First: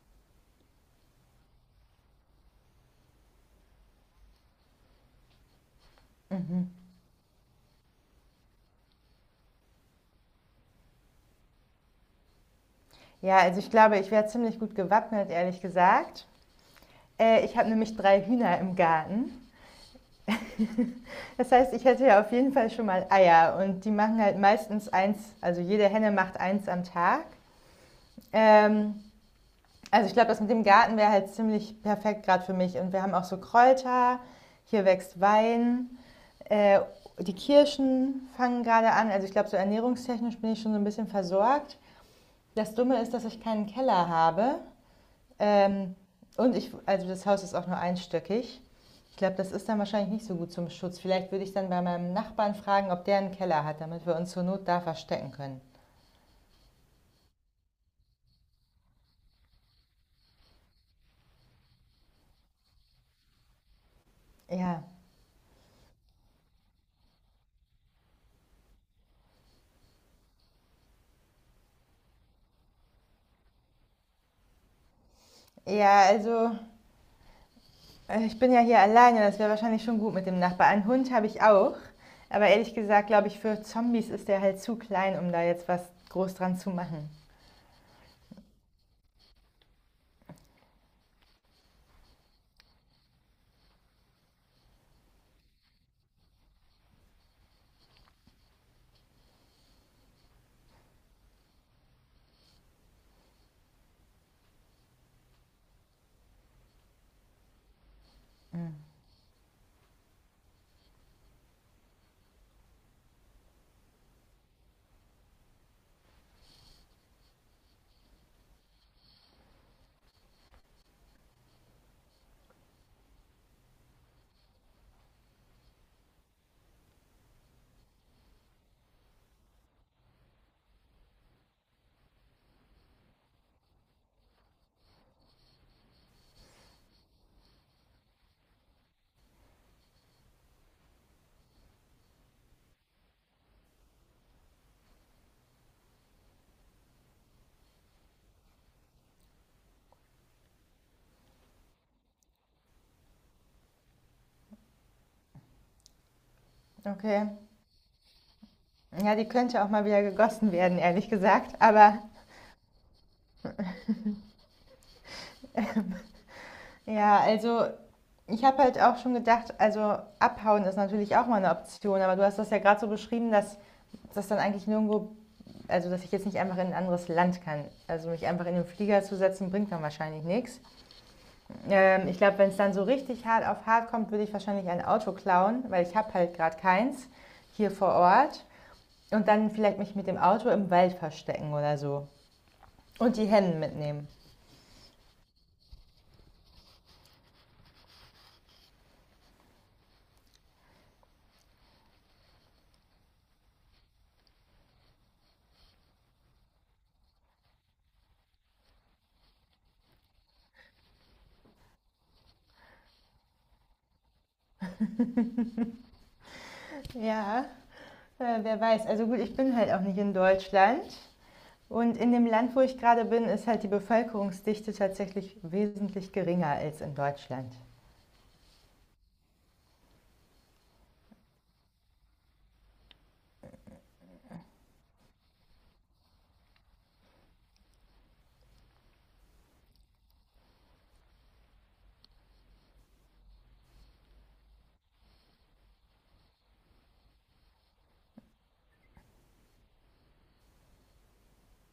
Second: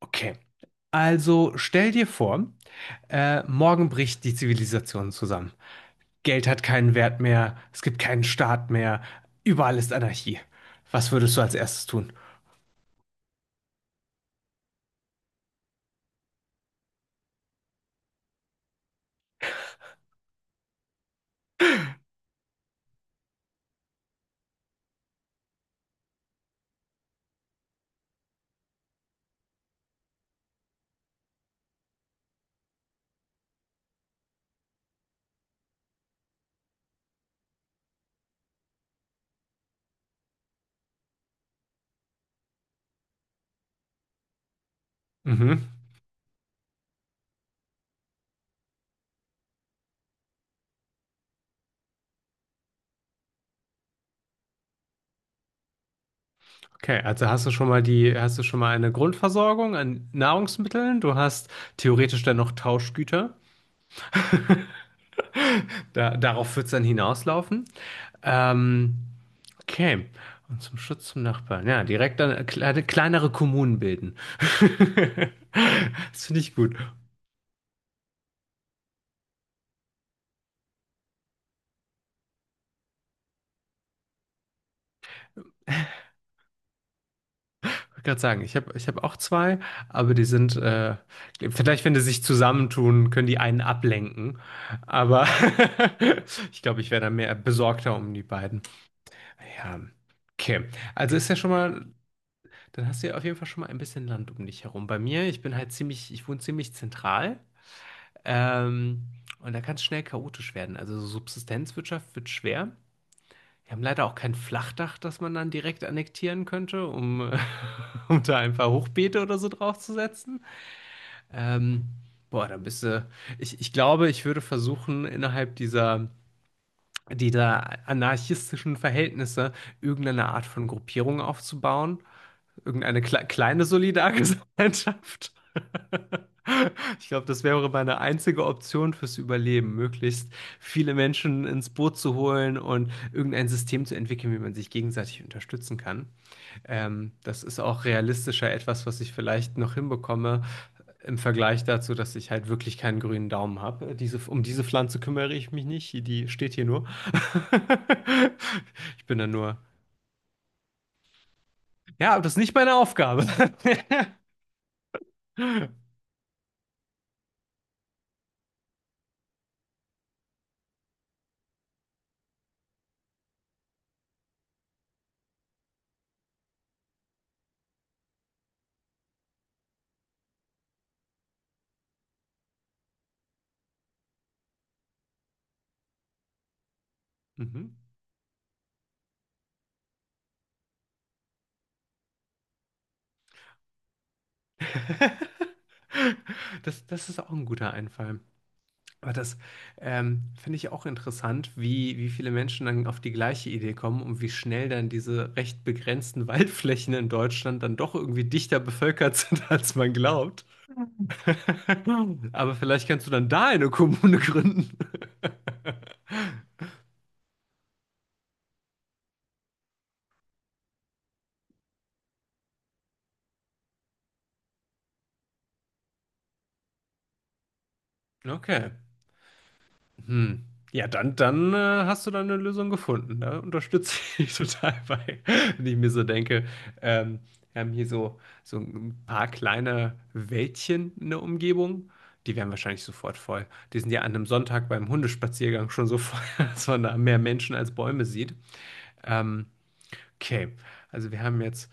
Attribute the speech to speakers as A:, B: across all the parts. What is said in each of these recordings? A: Okay. Also stell dir vor, morgen bricht die Zivilisation zusammen. Geld hat keinen Wert mehr, es gibt keinen Staat mehr, überall ist Anarchie. Was würdest du als erstes tun?
B: Ja, also ich glaube, ich wäre ziemlich gut gewappnet, ehrlich gesagt. Ich habe nämlich drei Hühner im Garten. Das heißt, ich hätte ja auf jeden Fall schon mal Eier und die machen halt meistens eins, also jede Henne macht eins am Tag. Ähm, also ich glaube, das mit dem Garten wäre halt ziemlich perfekt gerade für mich. Und wir haben auch so Kräuter, hier wächst Wein, äh, die Kirschen fangen gerade an. Also ich glaube, so ernährungstechnisch bin ich schon so ein bisschen versorgt. Das Dumme ist, dass ich keinen Keller habe.
A: Mhm.
B: Ähm, und ich, also das Haus ist auch nur einstöckig. Ich glaube, das ist dann wahrscheinlich nicht so gut zum Schutz. Vielleicht würde ich dann bei meinem Nachbarn fragen, ob der einen Keller hat, damit wir uns zur Not da verstecken können.
A: Okay, also hast du schon mal hast du schon mal eine Grundversorgung an Nahrungsmitteln? Du hast theoretisch dann noch Tauschgüter.
B: Ja.
A: Darauf wird es dann hinauslaufen. Ähm, Okay. Und zum Schutz zum Nachbarn. Ja, direkt dann kleinere Kommunen bilden.
B: Ja,
A: Das finde
B: also
A: ich gut. Ich
B: ich bin ja hier alleine, das wäre wahrscheinlich schon gut mit dem Nachbarn. Einen Hund habe ich auch, aber ehrlich gesagt, glaube ich, für Zombies ist der halt zu klein, um da jetzt was groß dran zu machen.
A: wollte gerade sagen, ich hab auch zwei, aber die sind, vielleicht wenn die sich zusammentun, können die einen ablenken. Aber ich glaube, ich wäre dann mehr besorgter um die beiden. Ja, okay. Also ist ja schon mal, dann hast du ja auf jeden Fall schon mal ein bisschen Land um dich herum. Bei mir, ich wohne ziemlich zentral.
B: Mhm.
A: Ähm, und da kann es schnell chaotisch werden. Also so Subsistenzwirtschaft wird schwer. Wir haben leider auch kein Flachdach, das man dann direkt annektieren könnte, um, um da ein paar Hochbeete oder so draufzusetzen. Ähm, boah, dann bist du. Ich glaube, ich würde versuchen, innerhalb dieser anarchistischen Verhältnisse irgendeine Art von Gruppierung aufzubauen. Irgendeine kleine Solidargesellschaft. Ich glaube, das wäre meine einzige Option fürs Überleben, möglichst viele Menschen ins Boot zu holen und irgendein System zu entwickeln, wie man sich gegenseitig unterstützen kann. Das ist auch realistischer etwas, was ich vielleicht noch hinbekomme im Vergleich dazu, dass ich halt wirklich keinen grünen Daumen habe. Um diese Pflanze kümmere ich mich nicht, die steht hier nur.
B: Okay.
A: Ich
B: Ja,
A: bin da
B: die
A: nur.
B: könnte auch mal wieder gegossen werden, ehrlich gesagt, aber
A: Ja, aber das ist nicht meine Aufgabe.
B: ja, also ich habe halt auch schon gedacht, also abhauen ist natürlich auch mal eine Option, aber du hast das ja gerade so beschrieben, dass das dann eigentlich nirgendwo, also dass ich jetzt nicht einfach in ein anderes Land kann. Also mich einfach in den Flieger zu setzen, bringt dann wahrscheinlich nichts. Ich glaube, wenn es dann so richtig hart auf hart kommt, würde ich wahrscheinlich ein Auto klauen, weil ich habe halt gerade keins
A: Mhm.
B: hier vor Ort. Und dann vielleicht mich mit dem Auto im Wald verstecken oder so. Und die Hennen mitnehmen.
A: Das ist auch ein guter Einfall. Aber das finde ich auch interessant, wie viele Menschen dann auf die gleiche Idee kommen und wie schnell dann diese recht begrenzten Waldflächen in Deutschland dann doch irgendwie dichter bevölkert sind, als man glaubt. Aber vielleicht kannst du dann da eine Kommune gründen.
B: Ja, wer weiß. Also gut, ich bin halt auch nicht in Deutschland. Und in dem Land, wo ich gerade bin, ist halt die Bevölkerungsdichte tatsächlich wesentlich geringer als in Deutschland.
A: Okay. Hm. Ja, dann hast du da eine Lösung gefunden. Da unterstütze ich dich total bei, wenn ich mir so denke. Ähm, wir haben hier so, so ein paar kleine Wäldchen in der Umgebung. Die wären wahrscheinlich sofort voll. Die sind ja an einem Sonntag beim Hundespaziergang schon so voll, dass man da mehr Menschen als Bäume sieht. Ähm, okay, also wir haben jetzt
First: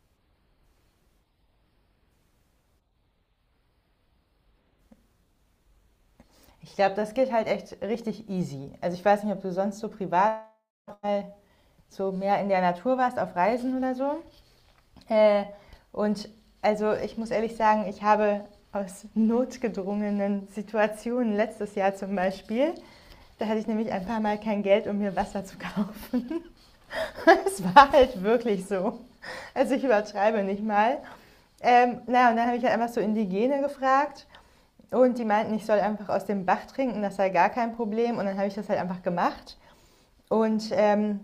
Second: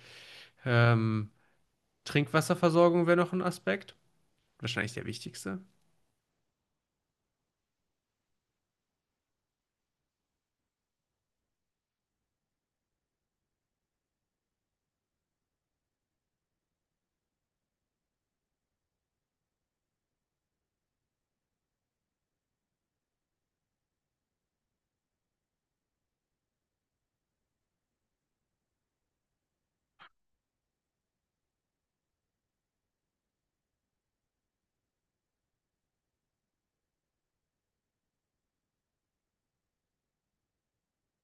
A: ähm, Trinkwasserversorgung wäre noch ein Aspekt. Wahrscheinlich der wichtigste.
B: Ich glaube, das geht halt echt richtig easy. Also ich weiß nicht, ob du sonst so privat mal so mehr in der Natur warst, auf Reisen oder so. Äh, und also ich muss ehrlich sagen, ich habe aus notgedrungenen Situationen letztes Jahr zum Beispiel, da hatte ich nämlich ein paar Mal kein Geld, um mir Wasser zu kaufen. Es war halt wirklich so. Also ich übertreibe nicht mal. Na, und dann habe ich halt einfach so Indigene gefragt und die meinten, ich soll einfach aus dem Bach trinken, das sei gar kein Problem. Und dann habe ich das halt einfach gemacht. Und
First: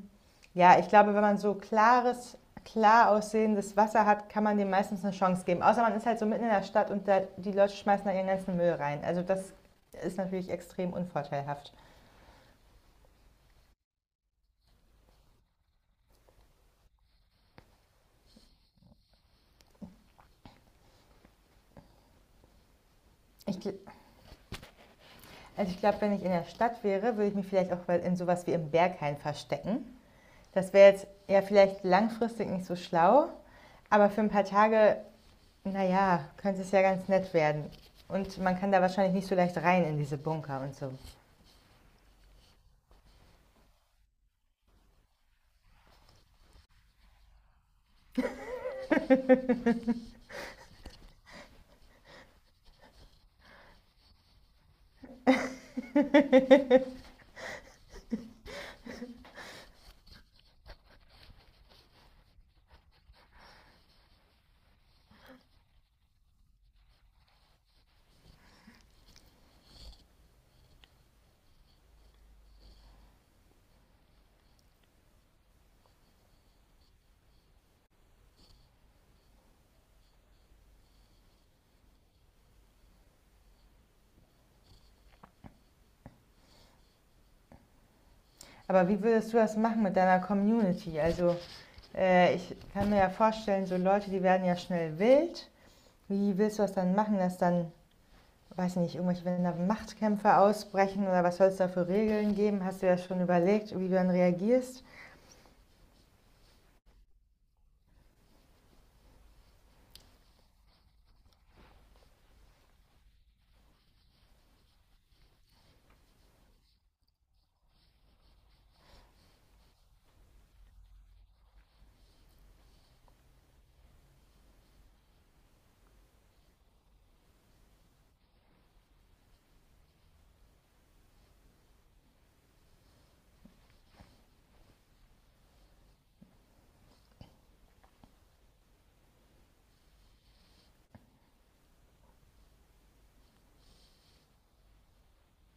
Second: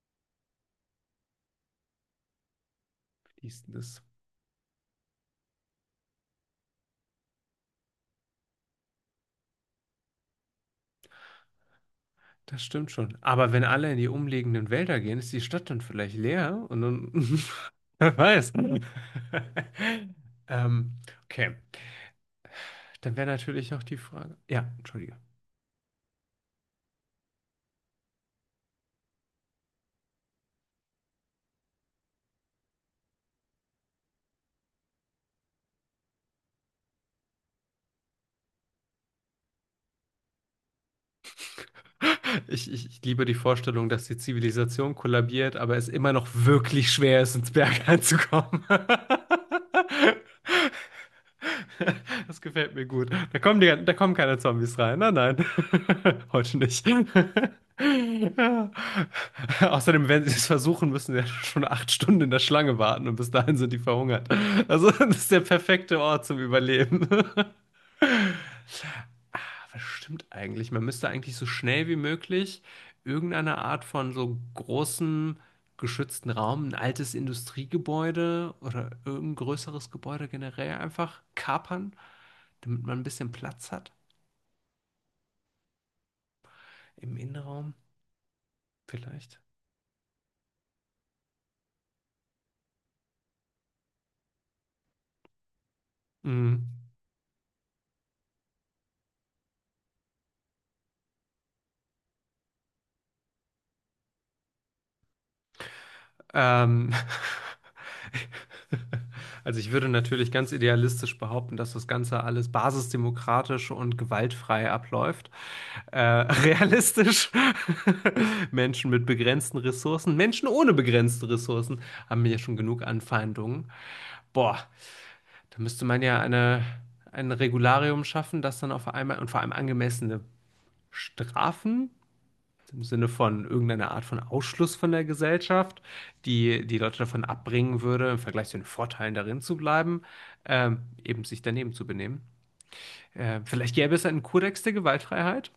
B: ja, ich glaube, wenn man so klares, klar aussehendes
A: Fließendes.
B: Wasser hat, kann man dem meistens eine Chance geben. Außer man ist halt so mitten in der Stadt und da, die Leute schmeißen da ihren ganzen Müll rein. Also das ist natürlich extrem unvorteilhaft.
A: Das stimmt schon. Aber wenn alle in die umliegenden Wälder gehen, ist die Stadt dann vielleicht leer und dann, wer weiß. Ähm, okay, dann wäre
B: Ich,
A: natürlich noch die Frage. Ja, entschuldige.
B: also ich glaube, wenn ich in der Stadt wäre, würde ich mich vielleicht auch in sowas wie im Berghain verstecken. Das wäre jetzt ja vielleicht langfristig nicht so schlau, aber für ein paar Tage, naja, könnte es ja ganz nett werden. Und man kann da wahrscheinlich nicht so leicht rein in diese Bunker und so.
A: Ich liebe die Vorstellung, dass die Zivilisation kollabiert, aber es immer noch wirklich schwer ist, ins Berg reinzukommen. Das gefällt mir gut. Da kommen keine Zombies rein. Nein, nein. Heute nicht. Ja. Außerdem, wenn sie es versuchen, müssen sie ja schon 8 Stunden in der Schlange warten und bis dahin sind die verhungert. Also, das ist der perfekte Ort zum Überleben. Was stimmt eigentlich? Man müsste eigentlich so schnell wie möglich irgendeine Art von so großem geschützten Raum, ein altes Industriegebäude oder irgendein größeres Gebäude generell einfach kapern, damit man ein bisschen Platz hat im Innenraum
B: Aber wie würdest du
A: vielleicht.
B: das machen mit deiner Community? Also ich kann mir ja vorstellen, so Leute, die werden ja schnell wild. Wie
A: Mm.
B: willst du das dann machen, dass dann, weiß nicht, irgendwelche, wenn da Machtkämpfe ausbrechen oder was soll es da für Regeln geben? Hast du ja schon überlegt, wie du dann reagierst?
A: Ähm, also ich würde natürlich ganz idealistisch behaupten, dass das Ganze alles basisdemokratisch und gewaltfrei abläuft. Realistisch, Menschen mit begrenzten Ressourcen, Menschen ohne begrenzte Ressourcen haben ja schon genug Anfeindungen. Boah, da müsste man ja ein Regularium schaffen, das dann auf einmal und vor allem angemessene Strafen im Sinne von irgendeiner Art von Ausschluss von der Gesellschaft, die die Leute davon abbringen würde, im Vergleich zu den Vorteilen darin zu bleiben, eben sich daneben zu benehmen. Vielleicht gäbe es einen Kodex der Gewaltfreiheit,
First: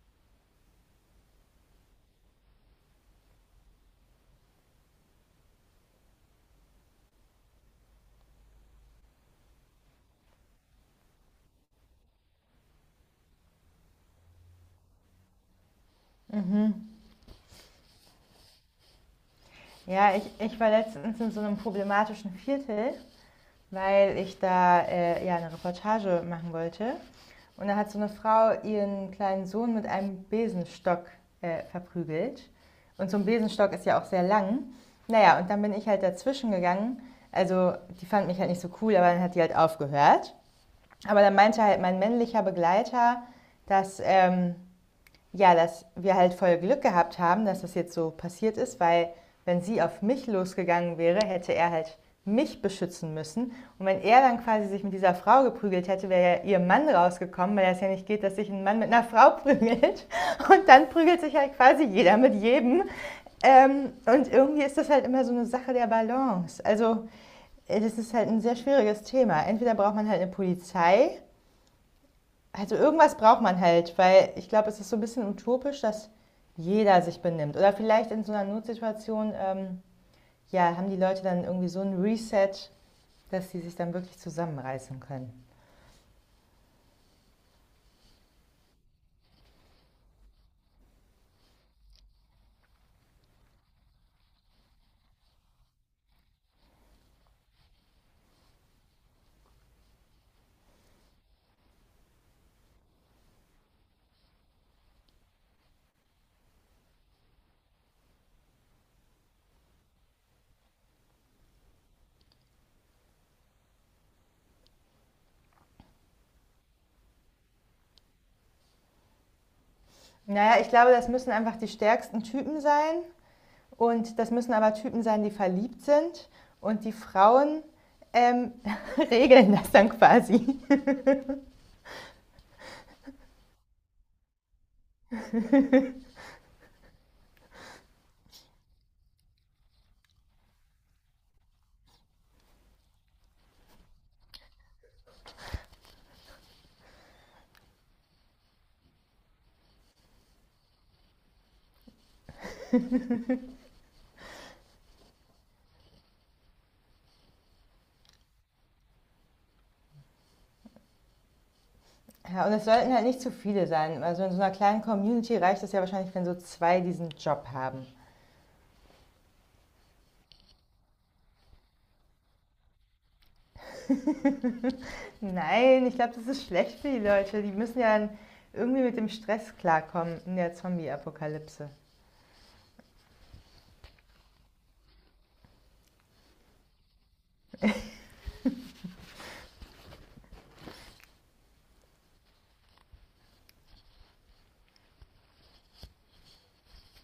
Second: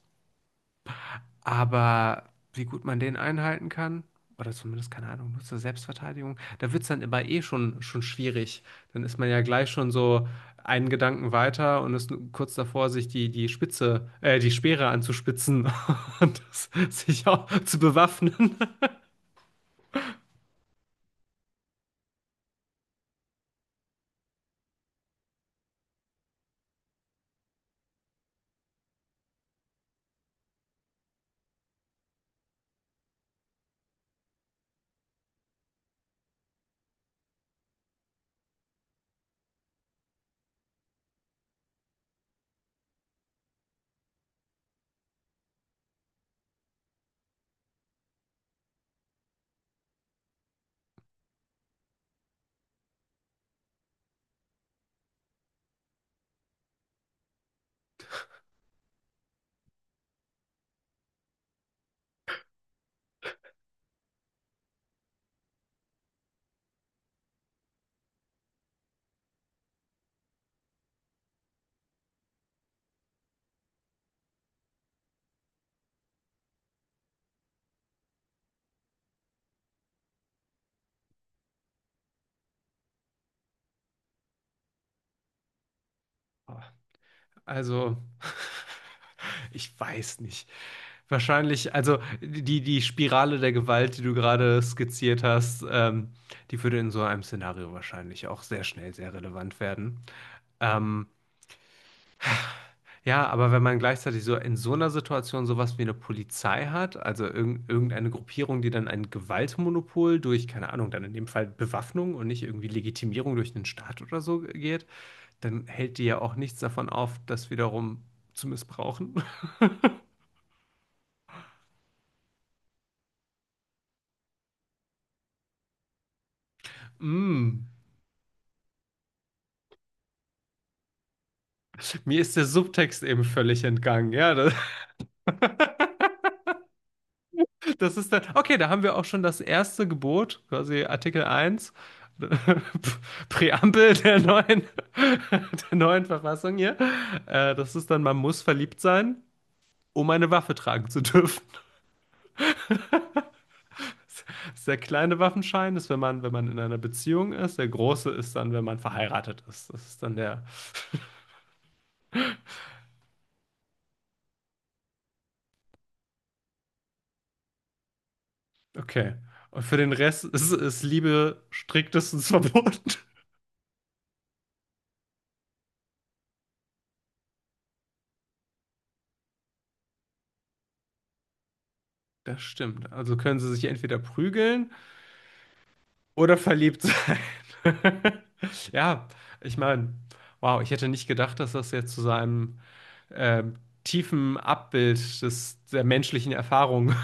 A: aber wie gut man den einhalten kann, oder zumindest, keine Ahnung, nur zur Selbstverteidigung, da wird es dann immer eh schon schwierig. Dann ist man ja gleich schon so einen Gedanken weiter und ist kurz davor, sich die Spitze, die Speere anzuspitzen und
B: Mhm.
A: sich auch zu bewaffnen.
B: Ja, ich war letztens in so einem problematischen Viertel, weil ich da ja eine Reportage machen wollte. Und da hat so eine Frau ihren kleinen Sohn mit einem Besenstock verprügelt. Und so ein Besenstock ist ja auch sehr lang. Naja, und dann bin ich halt dazwischen gegangen. Also, die fand mich halt nicht so cool, aber dann hat die halt aufgehört. Aber dann meinte halt mein männlicher Begleiter, dass ja, dass wir halt voll Glück gehabt haben, dass das jetzt so passiert ist, weil wenn sie auf mich losgegangen wäre, hätte er halt mich beschützen müssen. Und wenn er dann quasi sich mit dieser Frau geprügelt hätte, wäre ja ihr Mann rausgekommen, weil das ja nicht geht, dass sich ein Mann mit einer Frau prügelt. Und dann prügelt sich halt quasi jeder mit jedem. Und irgendwie ist das halt immer so eine Sache der Balance. Also das ist halt ein sehr schwieriges Thema. Entweder braucht man halt eine Polizei, also irgendwas braucht man halt, weil ich glaube, es ist so ein bisschen utopisch, dass jeder sich benimmt. Oder vielleicht in so einer Notsituation, ja, haben die Leute dann irgendwie so ein Reset, dass sie sich dann wirklich zusammenreißen können.
A: Also, ich weiß nicht. Wahrscheinlich, also die Spirale der Gewalt, die du gerade skizziert hast, die würde in so einem Szenario wahrscheinlich auch sehr schnell sehr relevant werden. Ähm, ja, aber wenn man gleichzeitig so in so einer Situation sowas wie eine Polizei hat, also irgendeine Gruppierung, die dann ein Gewaltmonopol durch, keine Ahnung, dann in dem Fall Bewaffnung und nicht irgendwie Legitimierung durch 'nen Staat oder so geht, dann hält die ja auch nichts davon auf, das wiederum zu missbrauchen.
B: Naja, ich glaube, das müssen einfach die stärksten Typen sein. Und das müssen aber Typen sein, die verliebt sind. Und die Frauen
A: Hm,
B: ähm, regeln das dann quasi.
A: mir ist der Subtext eben völlig entgangen. Ja, da. Das ist dann, okay, da haben wir auch schon das erste Gebot, quasi Artikel 1 Präambel der neuen, der neuen Verfassung hier. Das ist dann, man muss verliebt sein, um eine Waffe tragen zu dürfen. Das ist der kleine Waffenschein ist, wenn man, wenn man in einer Beziehung ist. Der große ist dann, wenn man verheiratet ist. Das ist dann der,
B: Ja, und es sollten halt nicht zu viele sein. Also in so einer kleinen Community reicht es ja wahrscheinlich, wenn so zwei diesen Job haben.
A: okay. Und für den Rest ist Liebe striktestens verboten.
B: Nein, ich glaube, das ist schlecht für die Leute. Die müssen ja irgendwie mit dem Stress klarkommen in der Zombie-Apokalypse.
A: Das stimmt. Also können sie sich entweder prügeln oder verliebt sein. Ja, ich meine, wow, ich hätte nicht gedacht, dass das jetzt zu seinem tiefen Abbild der menschlichen Erfahrung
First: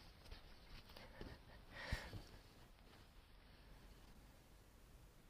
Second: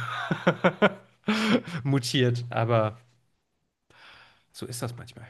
A: mutiert. Aber so ist das manchmal.